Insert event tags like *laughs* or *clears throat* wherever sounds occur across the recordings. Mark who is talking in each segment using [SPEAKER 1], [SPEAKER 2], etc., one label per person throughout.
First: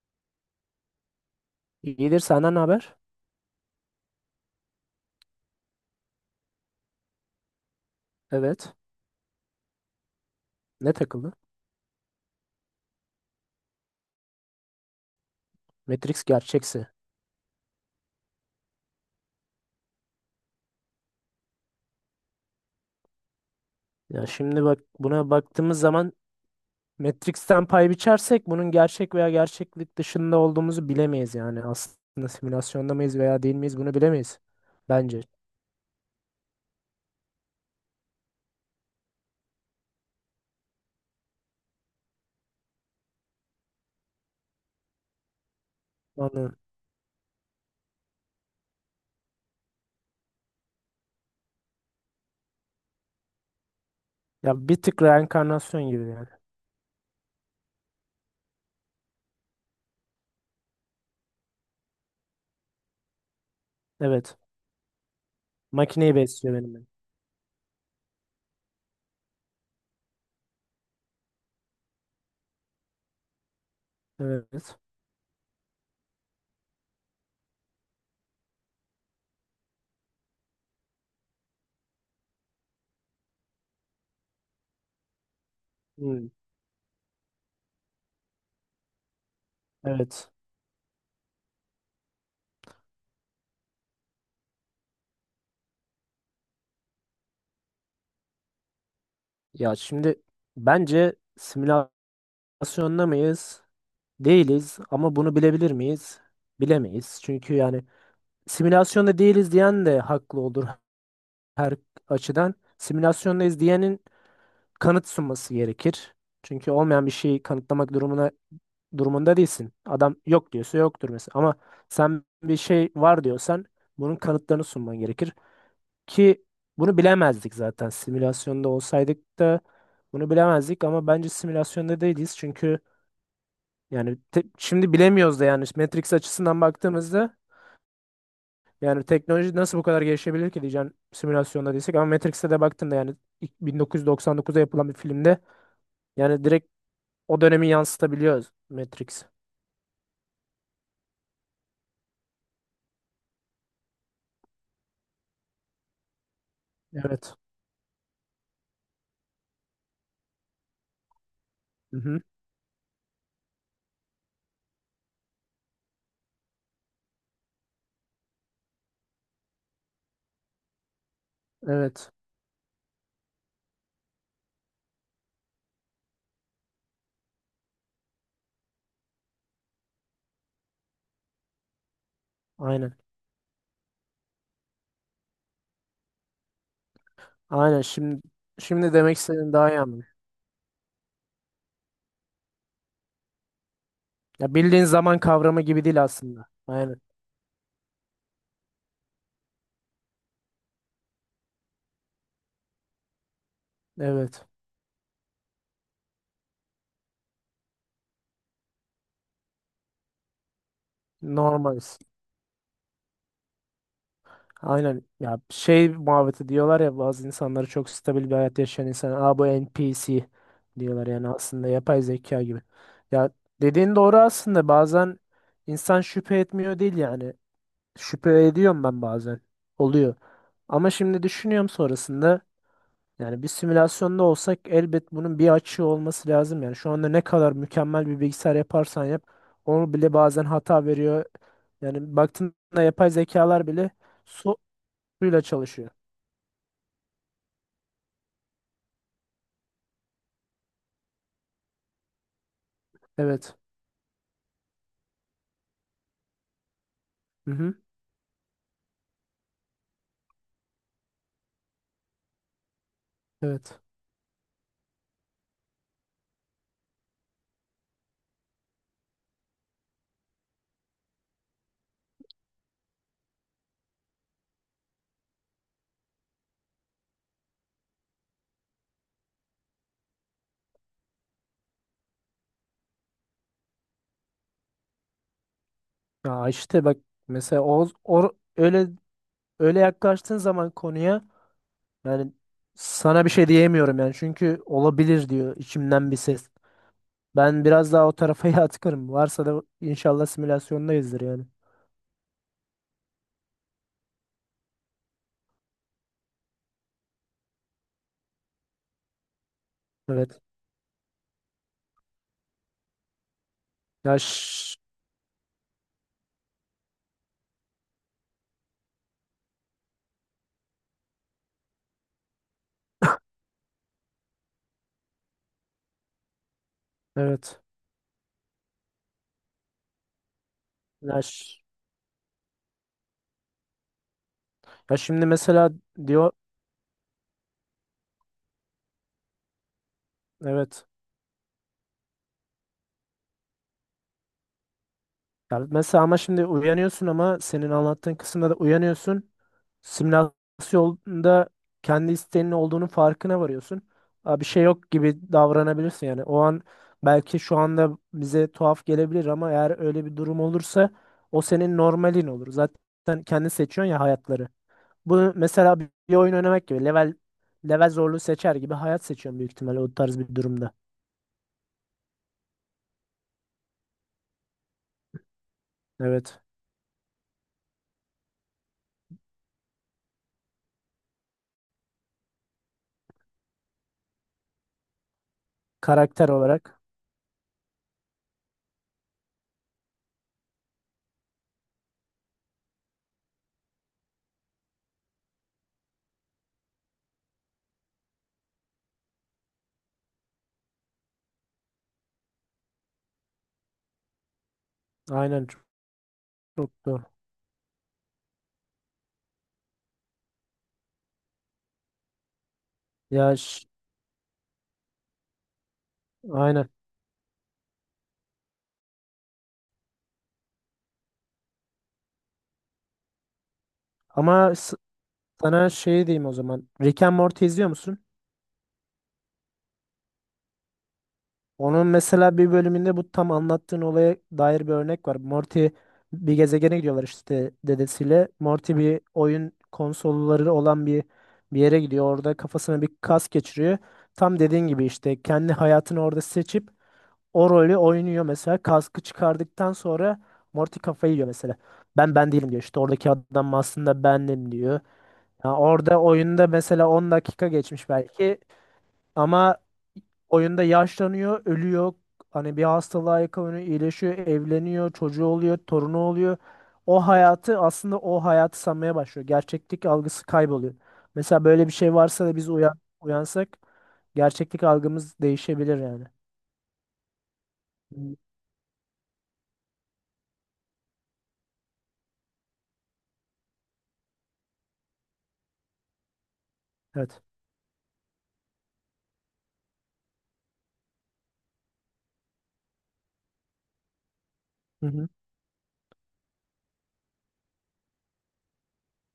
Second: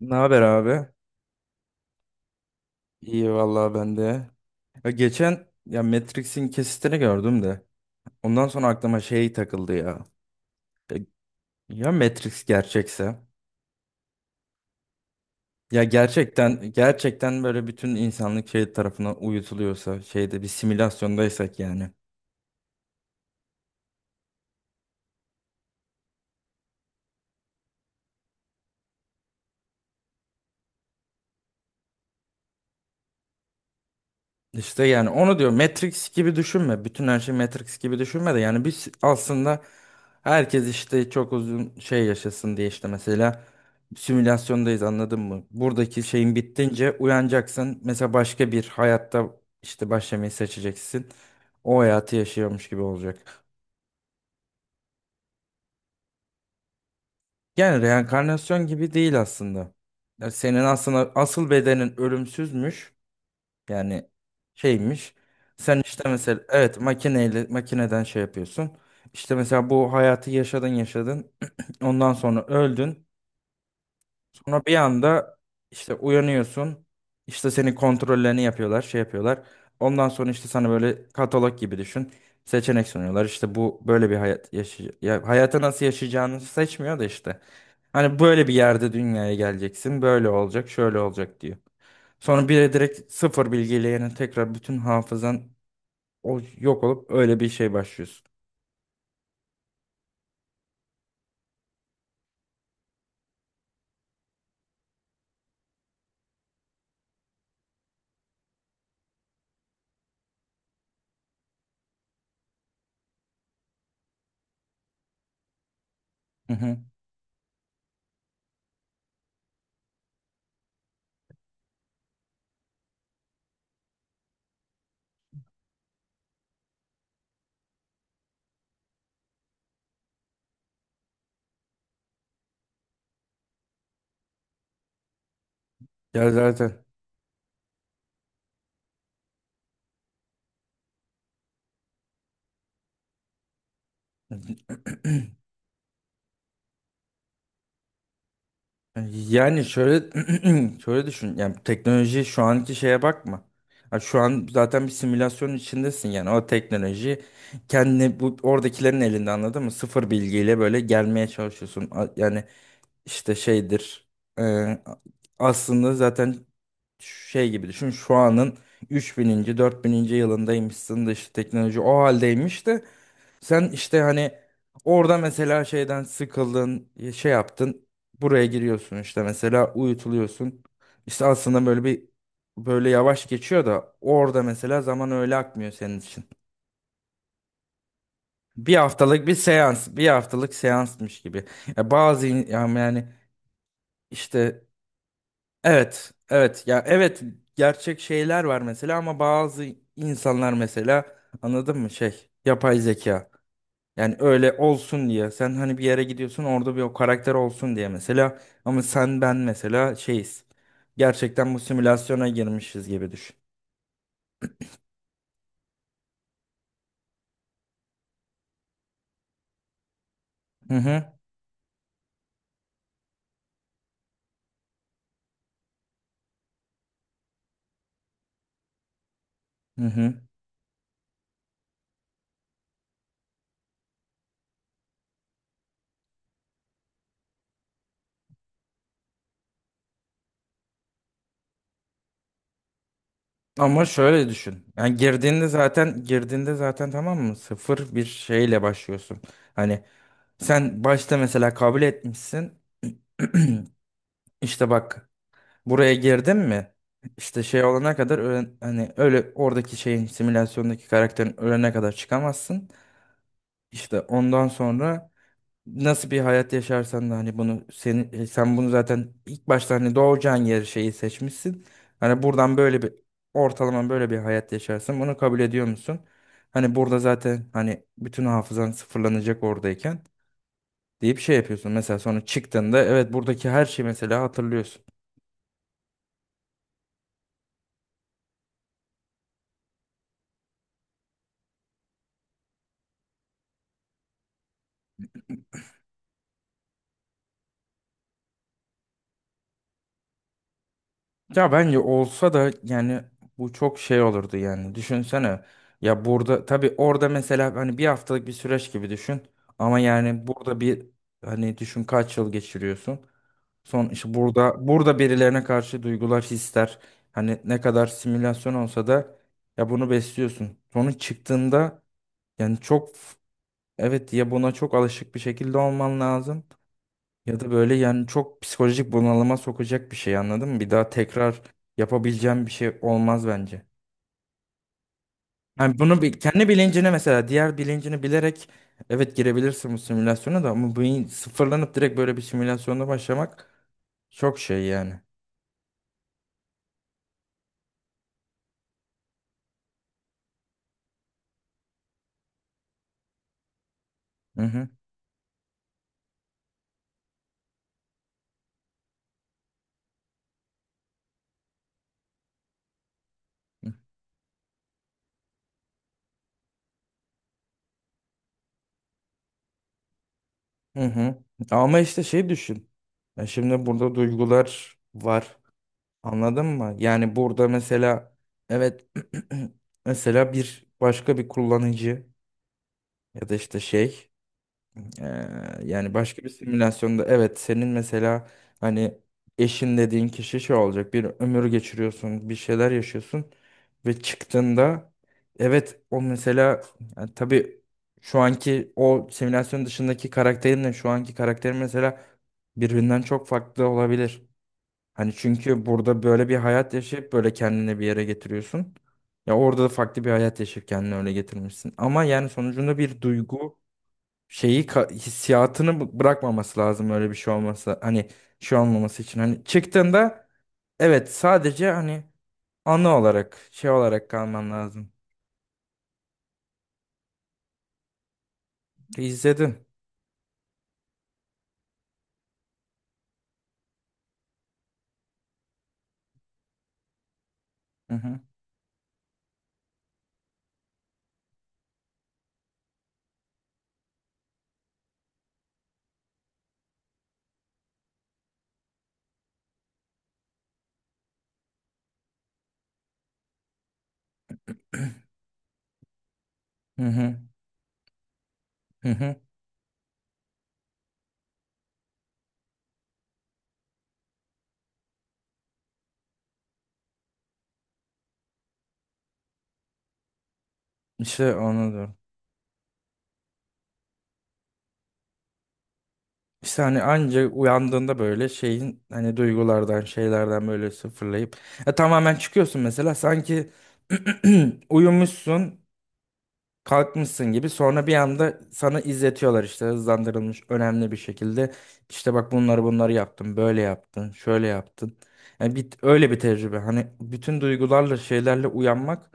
[SPEAKER 1] Ne haber abi?
[SPEAKER 2] İyidir, senden ne haber?
[SPEAKER 1] İyi vallahi ben de. Geçen Matrix'in kesitini gördüm de. Ondan sonra
[SPEAKER 2] Evet.
[SPEAKER 1] aklıma şey takıldı ya
[SPEAKER 2] Ne
[SPEAKER 1] Ya,
[SPEAKER 2] takıldı?
[SPEAKER 1] ya Matrix gerçekse? Ya
[SPEAKER 2] Matrix
[SPEAKER 1] gerçekten
[SPEAKER 2] gerçekse.
[SPEAKER 1] gerçekten böyle bütün insanlık şey tarafına uyutuluyorsa, şeyde bir simülasyondaysak yani.
[SPEAKER 2] Ya şimdi bak, buna baktığımız zaman Matrix'ten pay biçersek bunun gerçek veya gerçeklik dışında olduğumuzu bilemeyiz yani. Aslında simülasyonda mıyız veya değil miyiz bunu bilemeyiz.
[SPEAKER 1] İşte yani
[SPEAKER 2] Bence.
[SPEAKER 1] onu diyor, Matrix gibi düşünme. Bütün her şey Matrix gibi düşünme de yani biz aslında herkes işte çok uzun şey yaşasın diye işte mesela simülasyondayız, anladın mı? Buradaki şeyin
[SPEAKER 2] Anladım.
[SPEAKER 1] bittince uyanacaksın. Mesela başka bir hayatta işte başlamayı seçeceksin. O hayatı yaşıyormuş gibi olacak.
[SPEAKER 2] Ya bir tık reenkarnasyon gibi yani.
[SPEAKER 1] Yani reenkarnasyon gibi değil aslında. Yani senin aslında asıl bedenin ölümsüzmüş. Yani
[SPEAKER 2] Evet.
[SPEAKER 1] şeymiş. Sen işte
[SPEAKER 2] Makineyi
[SPEAKER 1] mesela
[SPEAKER 2] besliyor
[SPEAKER 1] evet
[SPEAKER 2] benim.
[SPEAKER 1] makineyle makineden şey yapıyorsun. İşte mesela bu hayatı yaşadın. *clears throat* Ondan sonra öldün. Sonra bir
[SPEAKER 2] Evet.
[SPEAKER 1] anda işte uyanıyorsun. İşte senin kontrollerini yapıyorlar, şey yapıyorlar. Ondan sonra işte sana böyle katalog gibi düşün. Seçenek sunuyorlar. İşte bu böyle bir hayat yaşay ya hayatı nasıl
[SPEAKER 2] Hmm.
[SPEAKER 1] yaşayacağını seçmiyor da işte. Hani böyle bir yerde dünyaya geleceksin, böyle
[SPEAKER 2] Evet.
[SPEAKER 1] olacak, şöyle olacak diyor. Sonra bir de direkt sıfır bilgiyle yani tekrar bütün hafızan o yok olup öyle bir şey başlıyorsun.
[SPEAKER 2] Ya şimdi bence simülasyonda mıyız? Değiliz ama bunu bilebilir miyiz? Bilemeyiz. Çünkü yani simülasyonda değiliz diyen de haklı olur her açıdan. Simülasyondayız diyenin kanıt sunması gerekir.
[SPEAKER 1] Hı
[SPEAKER 2] Çünkü
[SPEAKER 1] hı.
[SPEAKER 2] olmayan bir şeyi kanıtlamak durumuna durumunda değilsin. Adam yok diyorsa yoktur mesela. Ama sen bir şey var diyorsan bunun kanıtlarını sunman gerekir. Ki bunu bilemezdik zaten. Simülasyonda olsaydık da bunu bilemezdik ama bence simülasyonda değiliz. Çünkü yani şimdi bilemiyoruz da yani Matrix
[SPEAKER 1] Ya
[SPEAKER 2] açısından
[SPEAKER 1] zaten.
[SPEAKER 2] baktığımızda yani teknoloji nasıl bu kadar gelişebilir ki, diyeceğim simülasyonda değilsek, ama Matrix'te de baktığında yani ilk 1999'da yapılan bir filmde
[SPEAKER 1] *clears throat*
[SPEAKER 2] yani direkt o dönemi yansıtabiliyoruz Matrix.
[SPEAKER 1] Yani şöyle, *clears throat* şöyle düşün. Yani teknoloji şu anki şeye bakma. Ha, şu an zaten bir simülasyonun içindesin yani o teknoloji
[SPEAKER 2] Evet.
[SPEAKER 1] kendini bu oradakilerin elinde, anladın mı? Sıfır bilgiyle böyle gelmeye çalışıyorsun.
[SPEAKER 2] Hı-hı.
[SPEAKER 1] Yani işte şeydir. e, Aslında zaten şey gibi düşün. Şu anın 3000. 4000. yılındaymışsın da işte teknoloji o
[SPEAKER 2] Evet.
[SPEAKER 1] haldeymiş de sen işte hani orada mesela şeyden sıkıldın, şey yaptın. Buraya giriyorsun işte mesela uyutuluyorsun. İşte aslında böyle bir böyle
[SPEAKER 2] Aynen.
[SPEAKER 1] yavaş geçiyor da orada mesela zaman öyle akmıyor senin için.
[SPEAKER 2] Aynen. Şimdi
[SPEAKER 1] Bir
[SPEAKER 2] şimdi demek
[SPEAKER 1] haftalık bir
[SPEAKER 2] istediğim daha iyi
[SPEAKER 1] seans,
[SPEAKER 2] anladım.
[SPEAKER 1] bir haftalık seansmış gibi. Ya bazı yani
[SPEAKER 2] Ya
[SPEAKER 1] işte
[SPEAKER 2] bildiğin zaman kavramı gibi değil
[SPEAKER 1] evet,
[SPEAKER 2] aslında.
[SPEAKER 1] evet ya
[SPEAKER 2] Aynen.
[SPEAKER 1] evet gerçek şeyler var mesela ama bazı insanlar mesela, anladın mı, şey yapay zeka. Yani
[SPEAKER 2] Evet.
[SPEAKER 1] öyle olsun diye. Sen hani bir yere gidiyorsun orada bir o karakter olsun diye mesela. Ama sen ben mesela şeyiz. Gerçekten bu
[SPEAKER 2] Normaliz.
[SPEAKER 1] simülasyona girmişiz gibi düşün.
[SPEAKER 2] Aynen, ya şey muhabbeti diyorlar ya, bazı insanları çok stabil bir hayat yaşayan insan, aa bu NPC
[SPEAKER 1] Hı
[SPEAKER 2] diyorlar
[SPEAKER 1] hı.
[SPEAKER 2] yani, aslında yapay zeka gibi. Ya dediğin doğru aslında, bazen insan şüphe etmiyor değil yani, şüphe ediyorum ben bazen
[SPEAKER 1] Hı hı.
[SPEAKER 2] oluyor. Ama şimdi düşünüyorum sonrasında, yani bir simülasyonda olsak elbet bunun bir açığı olması lazım yani. Şu anda ne kadar mükemmel bir bilgisayar yaparsan yap onu bile bazen hata veriyor. Yani baktığında yapay zekalar
[SPEAKER 1] Ama
[SPEAKER 2] bile
[SPEAKER 1] şöyle
[SPEAKER 2] so-
[SPEAKER 1] düşün. Yani
[SPEAKER 2] suyla
[SPEAKER 1] girdiğinde
[SPEAKER 2] çalışıyor.
[SPEAKER 1] zaten girdiğinde zaten tamam mı? Sıfır bir şeyle başlıyorsun. Hani sen başta mesela kabul etmişsin.
[SPEAKER 2] Evet.
[SPEAKER 1] *clears throat* İşte bak, buraya girdin mi? İşte
[SPEAKER 2] Hı
[SPEAKER 1] şey
[SPEAKER 2] hı.
[SPEAKER 1] olana kadar hani öyle oradaki şeyin simülasyondaki karakterin ölene kadar çıkamazsın.
[SPEAKER 2] Evet.
[SPEAKER 1] İşte ondan sonra nasıl bir hayat yaşarsan da hani bunu seni sen bunu zaten ilk başta hani doğacağın yeri şeyi seçmişsin. Hani buradan böyle bir ortalama böyle bir hayat yaşarsın. Bunu kabul ediyor musun? Hani burada zaten hani bütün hafızan sıfırlanacak oradayken deyip şey yapıyorsun. Mesela sonra çıktığında evet buradaki her şeyi mesela hatırlıyorsun.
[SPEAKER 2] Ya işte bak mesela o öyle, öyle yaklaştığın zaman konuya yani, sana bir şey diyemiyorum yani, çünkü olabilir diyor içimden bir ses. Ben biraz daha o tarafa *laughs* yatkınım. Varsa da inşallah simülasyondayızdır yani.
[SPEAKER 1] Ya bence olsa da yani bu çok şey olurdu yani. Düşünsene, ya burada tabii orada mesela hani bir haftalık bir süreç gibi düşün. Ama yani
[SPEAKER 2] Evet.
[SPEAKER 1] burada bir hani düşün kaç yıl geçiriyorsun. Son işte
[SPEAKER 2] Ya
[SPEAKER 1] burada
[SPEAKER 2] ş-
[SPEAKER 1] burada birilerine karşı duygular, hisler hani ne kadar simülasyon olsa da ya bunu besliyorsun. Sonra çıktığında yani çok evet ya buna çok alışık bir şekilde olman lazım. Ya da
[SPEAKER 2] evet.
[SPEAKER 1] böyle yani çok psikolojik bunalıma sokacak bir şey, anladın mı? Bir daha
[SPEAKER 2] Ya,
[SPEAKER 1] tekrar
[SPEAKER 2] ş-
[SPEAKER 1] yapabileceğim bir şey olmaz bence.
[SPEAKER 2] ya şimdi mesela
[SPEAKER 1] Yani bunu bir,
[SPEAKER 2] diyor
[SPEAKER 1] kendi bilincine mesela diğer bilincini bilerek evet girebilirsin bu simülasyona da ama
[SPEAKER 2] evet.
[SPEAKER 1] bu sıfırlanıp direkt böyle bir simülasyonda başlamak çok şey yani.
[SPEAKER 2] Ya mesela, ama şimdi uyanıyorsun ama senin anlattığın kısımda da uyanıyorsun. Simülasyonda kendi isteğinin olduğunun farkına varıyorsun. Aa,
[SPEAKER 1] Hı
[SPEAKER 2] bir şey
[SPEAKER 1] hı.
[SPEAKER 2] yok gibi davranabilirsin yani. O an belki şu anda bize tuhaf gelebilir ama eğer öyle bir durum olursa o senin normalin olur. Zaten kendi seçiyorsun ya hayatları. Bu mesela bir oyun oynamak gibi, level zorluğu seçer gibi hayat seçiyorsun büyük ihtimalle, o tarz bir durumda.
[SPEAKER 1] Hı hı. Ama işte şey düşün. Ya şimdi burada duygular var.
[SPEAKER 2] Evet.
[SPEAKER 1] Anladın mı? Yani burada mesela evet, *clears throat* mesela bir başka bir kullanıcı ya da işte şey. Ee, Yani başka
[SPEAKER 2] Karakter
[SPEAKER 1] bir
[SPEAKER 2] olarak.
[SPEAKER 1] simülasyonda evet senin mesela hani eşin dediğin kişi şey olacak bir ömür geçiriyorsun bir şeyler yaşıyorsun ve çıktığında evet o mesela yani tabii şu anki o simülasyon dışındaki karakterinle şu anki karakterim mesela birbirinden çok farklı olabilir. Hani
[SPEAKER 2] Aynen, çok
[SPEAKER 1] çünkü burada böyle bir hayat
[SPEAKER 2] çok doğru.
[SPEAKER 1] yaşayıp böyle kendini bir yere getiriyorsun. Ya orada da farklı bir hayat yaşayıp kendini öyle getirmişsin. Ama yani sonucunda bir
[SPEAKER 2] Ya
[SPEAKER 1] duygu
[SPEAKER 2] ş-
[SPEAKER 1] hissiyatını bırakmaması
[SPEAKER 2] aynen.
[SPEAKER 1] lazım öyle bir şey olması. Hani şey olmaması için. Hani çıktığında evet sadece hani anı olarak şey olarak kalman
[SPEAKER 2] Ama s-
[SPEAKER 1] lazım.
[SPEAKER 2] sana şey diyeyim o zaman. Rick and Morty izliyor musun?
[SPEAKER 1] İzledin.
[SPEAKER 2] Onun mesela bir bölümünde bu tam anlattığın olaya dair bir örnek var. Morty bir gezegene gidiyorlar işte
[SPEAKER 1] Hı hı.
[SPEAKER 2] dedesiyle. Morty bir oyun konsolları olan bir yere gidiyor. Orada kafasına bir kas geçiriyor. Tam dediğin gibi işte kendi hayatını orada seçip o rolü oynuyor mesela. Kaskı çıkardıktan sonra Morty kafayı yiyor mesela. Ben değilim diyor. İşte oradaki adam aslında bendim diyor.
[SPEAKER 1] *clears throat*
[SPEAKER 2] Ya orada oyunda
[SPEAKER 1] Hı
[SPEAKER 2] mesela 10
[SPEAKER 1] hı.
[SPEAKER 2] dakika geçmiş belki
[SPEAKER 1] Hı hı.
[SPEAKER 2] ama oyunda yaşlanıyor, ölüyor. Hani bir hastalığa yakalanıyor, iyileşiyor, evleniyor, çocuğu oluyor, torunu oluyor. O hayatı aslında, o hayatı sanmaya başlıyor. Gerçeklik algısı kayboluyor.
[SPEAKER 1] İşte
[SPEAKER 2] Mesela böyle
[SPEAKER 1] onu
[SPEAKER 2] bir şey
[SPEAKER 1] diyorum.
[SPEAKER 2] varsa da biz uyansak gerçeklik algımız değişebilir yani.
[SPEAKER 1] İşte hani anca uyandığında
[SPEAKER 2] Hmm.
[SPEAKER 1] böyle şeyin hani duygulardan şeylerden böyle sıfırlayıp tamamen çıkıyorsun mesela sanki *clears throat* uyumuşsun
[SPEAKER 2] Evet.
[SPEAKER 1] kalkmışsın gibi sonra bir anda sana izletiyorlar işte hızlandırılmış önemli bir şekilde işte bak bunları yaptın böyle yaptın şöyle
[SPEAKER 2] Hı
[SPEAKER 1] yaptın
[SPEAKER 2] hı.
[SPEAKER 1] yani bir, öyle bir tecrübe hani bütün duygularla şeylerle uyanmak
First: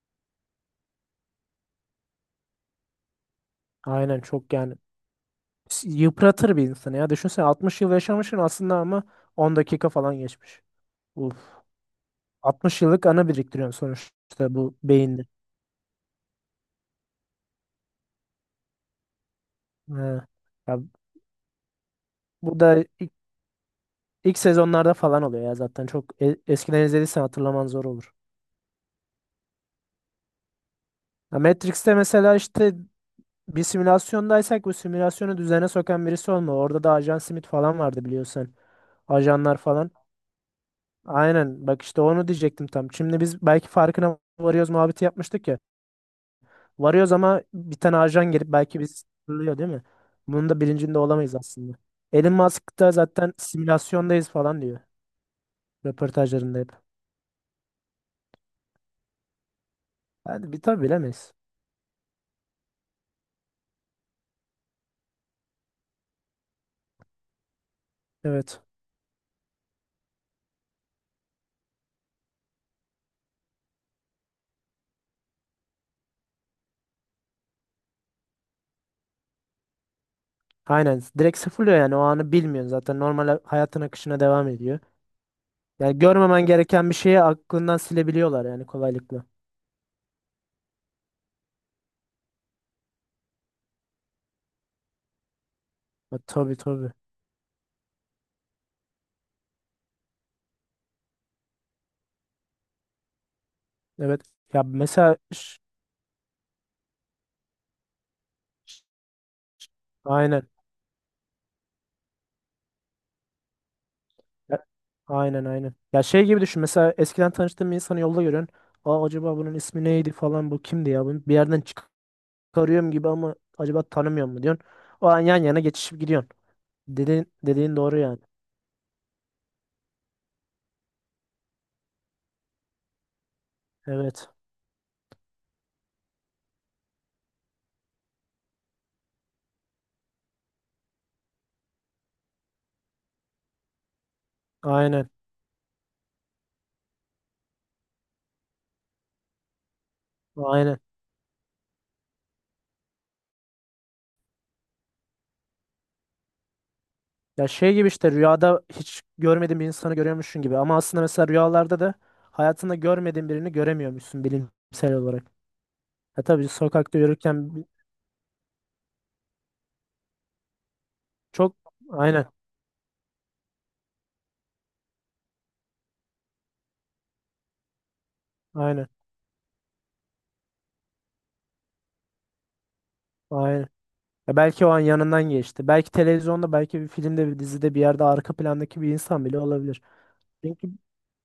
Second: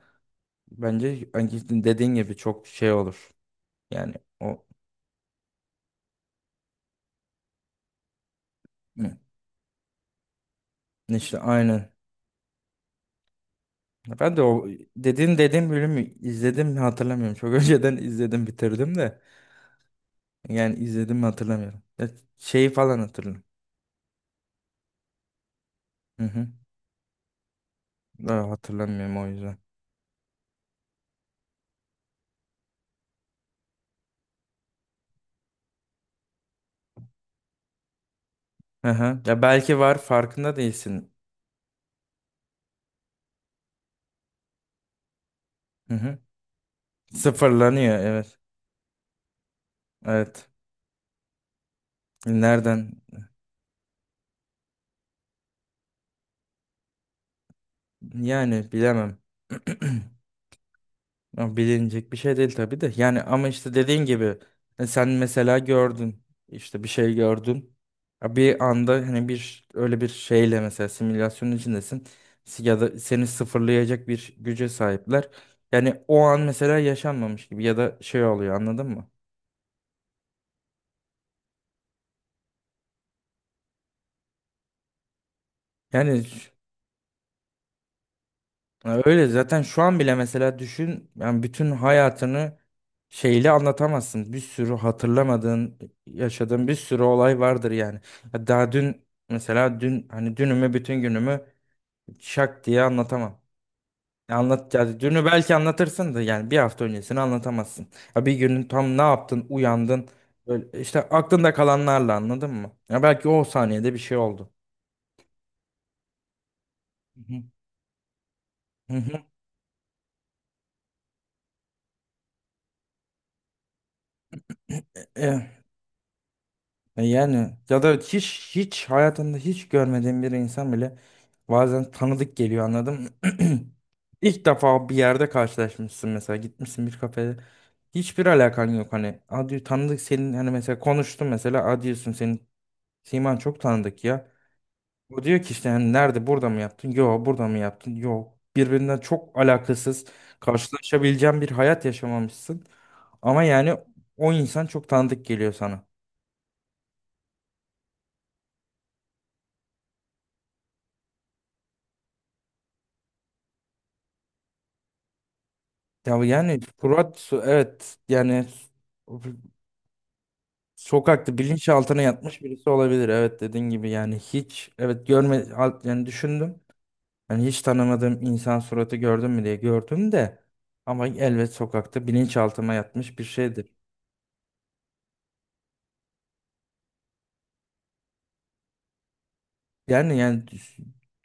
[SPEAKER 1] bence hani dediğin gibi çok şey olur yani
[SPEAKER 2] Aynen, çok
[SPEAKER 1] o
[SPEAKER 2] yani. Yıpratır bir insanı ya. Düşünsene 60 yıl yaşamışsın aslında ama
[SPEAKER 1] hı,
[SPEAKER 2] 10 dakika falan geçmiş. Uf.
[SPEAKER 1] işte aynı
[SPEAKER 2] 60 yıllık ana biriktiriyorsun
[SPEAKER 1] ben de
[SPEAKER 2] sonuçta,
[SPEAKER 1] o
[SPEAKER 2] bu beyinde.
[SPEAKER 1] dediğim bölümü izledim mi hatırlamıyorum çok *laughs* önceden izledim bitirdim de
[SPEAKER 2] Ha.
[SPEAKER 1] yani
[SPEAKER 2] Ya
[SPEAKER 1] izledim mi hatırlamıyorum. Ya
[SPEAKER 2] bu
[SPEAKER 1] şeyi
[SPEAKER 2] da
[SPEAKER 1] falan hatırlıyorum.
[SPEAKER 2] ilk sezonlarda falan oluyor ya zaten, çok
[SPEAKER 1] Hı hı.
[SPEAKER 2] eskiden izlediysen hatırlaman zor olur.
[SPEAKER 1] Daha hatırlamıyorum o yüzden.
[SPEAKER 2] Ya Matrix'te mesela işte bir simülasyondaysak bu simülasyonu düzene sokan birisi olma. Orada da Ajan Smith falan vardı biliyorsun.
[SPEAKER 1] Hı hı. Ya
[SPEAKER 2] Ajanlar
[SPEAKER 1] belki
[SPEAKER 2] falan.
[SPEAKER 1] var farkında değilsin.
[SPEAKER 2] Aynen, bak işte onu diyecektim tam. Şimdi biz belki farkına varıyoruz muhabbeti yapmıştık ya.
[SPEAKER 1] Hı hı.
[SPEAKER 2] Varıyoruz ama bir tane
[SPEAKER 1] Sıfırlanıyor,
[SPEAKER 2] ajan
[SPEAKER 1] evet.
[SPEAKER 2] gelip belki bizi sınırlıyor değil mi?
[SPEAKER 1] Evet.
[SPEAKER 2] Bunun da bilincinde olamayız aslında. Elon Musk da
[SPEAKER 1] Nereden?
[SPEAKER 2] zaten simülasyondayız falan diyor. Röportajlarında hep.
[SPEAKER 1] Yani bilemem. *clears throat*
[SPEAKER 2] Yani bir tabi bilemeyiz.
[SPEAKER 1] Ama bilinecek bir şey değil tabii de. Yani ama işte dediğin gibi, sen mesela gördün, işte bir şey gördün. Ya
[SPEAKER 2] Evet.
[SPEAKER 1] bir anda hani bir öyle bir şeyle mesela simülasyonun içindesin. Ya da seni sıfırlayacak bir güce sahipler. Yani o an mesela yaşanmamış gibi ya da şey oluyor, anladın mı?
[SPEAKER 2] Aynen. Direkt sıfırlıyor yani, o anı bilmiyorsun zaten. Normal hayatın akışına devam ediyor. Yani
[SPEAKER 1] Yani
[SPEAKER 2] görmemen gereken bir şeyi aklından silebiliyorlar yani,
[SPEAKER 1] ya
[SPEAKER 2] kolaylıkla.
[SPEAKER 1] öyle zaten şu an bile mesela düşün yani bütün hayatını şeyle anlatamazsın. Bir sürü hatırlamadığın,
[SPEAKER 2] Ha, tabii
[SPEAKER 1] yaşadığın bir
[SPEAKER 2] tabii.
[SPEAKER 1] sürü olay vardır yani. Ya daha dün mesela dün hani dünümü bütün günümü şak diye anlatamam.
[SPEAKER 2] Evet.
[SPEAKER 1] Ya
[SPEAKER 2] Ya
[SPEAKER 1] anlat yani
[SPEAKER 2] mesela
[SPEAKER 1] dünü belki
[SPEAKER 2] ş-
[SPEAKER 1] anlatırsın da yani bir hafta öncesini anlatamazsın. Ya bir günün tam ne yaptın, uyandın
[SPEAKER 2] aynen.
[SPEAKER 1] böyle işte aklında kalanlarla, anladın mı? Ya belki o saniyede bir şey oldu.
[SPEAKER 2] Aynen. Ya şey gibi düşün. Mesela
[SPEAKER 1] Hı
[SPEAKER 2] eskiden
[SPEAKER 1] hı.
[SPEAKER 2] tanıştığım bir insanı yolda görüyorsun. Aa,
[SPEAKER 1] Hı
[SPEAKER 2] acaba bunun ismi neydi falan, bu kimdi ya? Bunu bir yerden çıkarıyorum gibi ama acaba tanımıyor mu diyorsun. O an yan
[SPEAKER 1] hı.
[SPEAKER 2] yana geçişip gidiyorsun.
[SPEAKER 1] E
[SPEAKER 2] Dediğin,
[SPEAKER 1] yani
[SPEAKER 2] dediğin
[SPEAKER 1] ya da
[SPEAKER 2] doğru yani.
[SPEAKER 1] hiç hayatında hiç görmediğin bir insan bile bazen tanıdık geliyor, anladın mı? *clears throat*
[SPEAKER 2] Evet.
[SPEAKER 1] İlk defa bir yerde karşılaşmışsın mesela gitmişsin bir kafede hiçbir alakan yok hani adi tanıdık senin hani mesela konuştum mesela adi diyorsun senin siman çok tanıdık ya.
[SPEAKER 2] Aynen.
[SPEAKER 1] O diyor ki işte hani nerede, burada mı yaptın? Yo, burada mı yaptın? Yo, birbirinden çok alakasız
[SPEAKER 2] Aynen.
[SPEAKER 1] karşılaşabileceğin bir hayat yaşamamışsın. Ama yani o insan çok tanıdık geliyor sana.
[SPEAKER 2] Ya şey gibi işte rüyada hiç görmediğin bir insanı görüyormuşsun gibi. Ama aslında mesela rüyalarda da hayatında görmediğin birini göremiyormuşsun, bilimsel olarak.
[SPEAKER 1] Ya
[SPEAKER 2] Ya tabii
[SPEAKER 1] yani
[SPEAKER 2] sokakta
[SPEAKER 1] Fırat
[SPEAKER 2] yürürken
[SPEAKER 1] evet yani sokakta
[SPEAKER 2] çok
[SPEAKER 1] bilinçaltına
[SPEAKER 2] aynen.
[SPEAKER 1] yatmış birisi olabilir. Evet dediğin gibi yani hiç evet yani düşündüm. Yani hiç tanımadığım insan
[SPEAKER 2] Aynen.
[SPEAKER 1] suratı gördüm mü diye gördüm de ama elbet sokakta bilinçaltıma yatmış bir şeydir.
[SPEAKER 2] Aynen. Ya belki o an yanından geçti. Belki televizyonda, belki bir filmde, bir dizide, bir yerde arka plandaki bir insan bile olabilir.
[SPEAKER 1] Yani
[SPEAKER 2] Çünkü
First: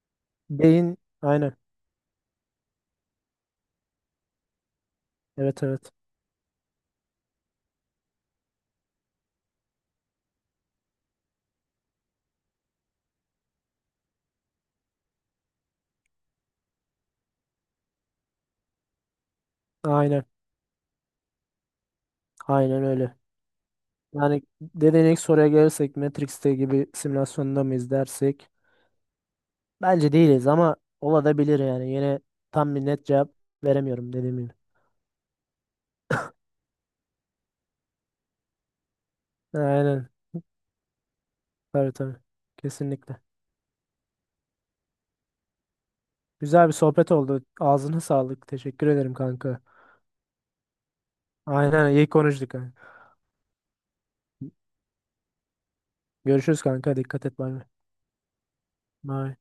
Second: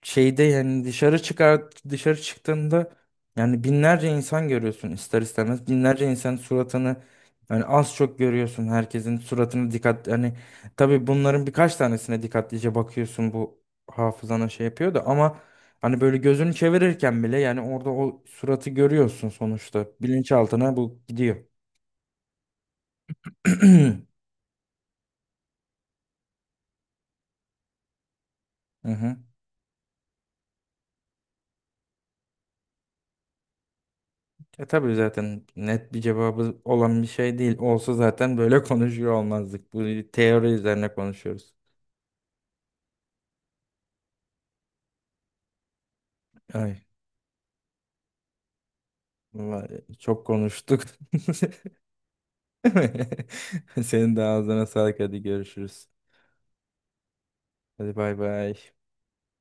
[SPEAKER 1] şeyde yani
[SPEAKER 2] beyin aynen.
[SPEAKER 1] dışarı çıktığında yani binlerce insan görüyorsun ister
[SPEAKER 2] Evet
[SPEAKER 1] istemez.
[SPEAKER 2] evet.
[SPEAKER 1] Binlerce insan suratını yani az çok görüyorsun, herkesin suratını dikkat yani tabii bunların birkaç tanesine dikkatlice bakıyorsun bu hafızana şey yapıyor da ama hani böyle gözünü çevirirken bile yani orada o suratı görüyorsun sonuçta
[SPEAKER 2] Aynen.
[SPEAKER 1] bilinçaltına bu gidiyor.
[SPEAKER 2] Aynen öyle.
[SPEAKER 1] *clears throat* Hı
[SPEAKER 2] Yani dediğin ilk soruya gelirsek Matrix'te gibi simülasyonda mıyız dersek
[SPEAKER 1] hı.
[SPEAKER 2] bence değiliz ama olabilir yani. Yine tam bir net cevap veremiyorum dediğim gibi.
[SPEAKER 1] E tabii zaten net bir cevabı olan bir şey değil. Olsa zaten böyle *laughs* konuşuyor olmazdık. Bu
[SPEAKER 2] Aynen.
[SPEAKER 1] teori üzerine konuşuyoruz.
[SPEAKER 2] Tabii tabii. Kesinlikle. Güzel bir
[SPEAKER 1] Ay,
[SPEAKER 2] sohbet oldu. Ağzına sağlık. Teşekkür ederim kanka.
[SPEAKER 1] vallahi çok konuştuk.
[SPEAKER 2] Aynen, iyi konuştuk kanka.
[SPEAKER 1] *laughs* Senin de ağzına sağlık. Hadi görüşürüz.
[SPEAKER 2] Görüşürüz kanka. Dikkat et. Bay bay.
[SPEAKER 1] Hadi bay bay.
[SPEAKER 2] Bay.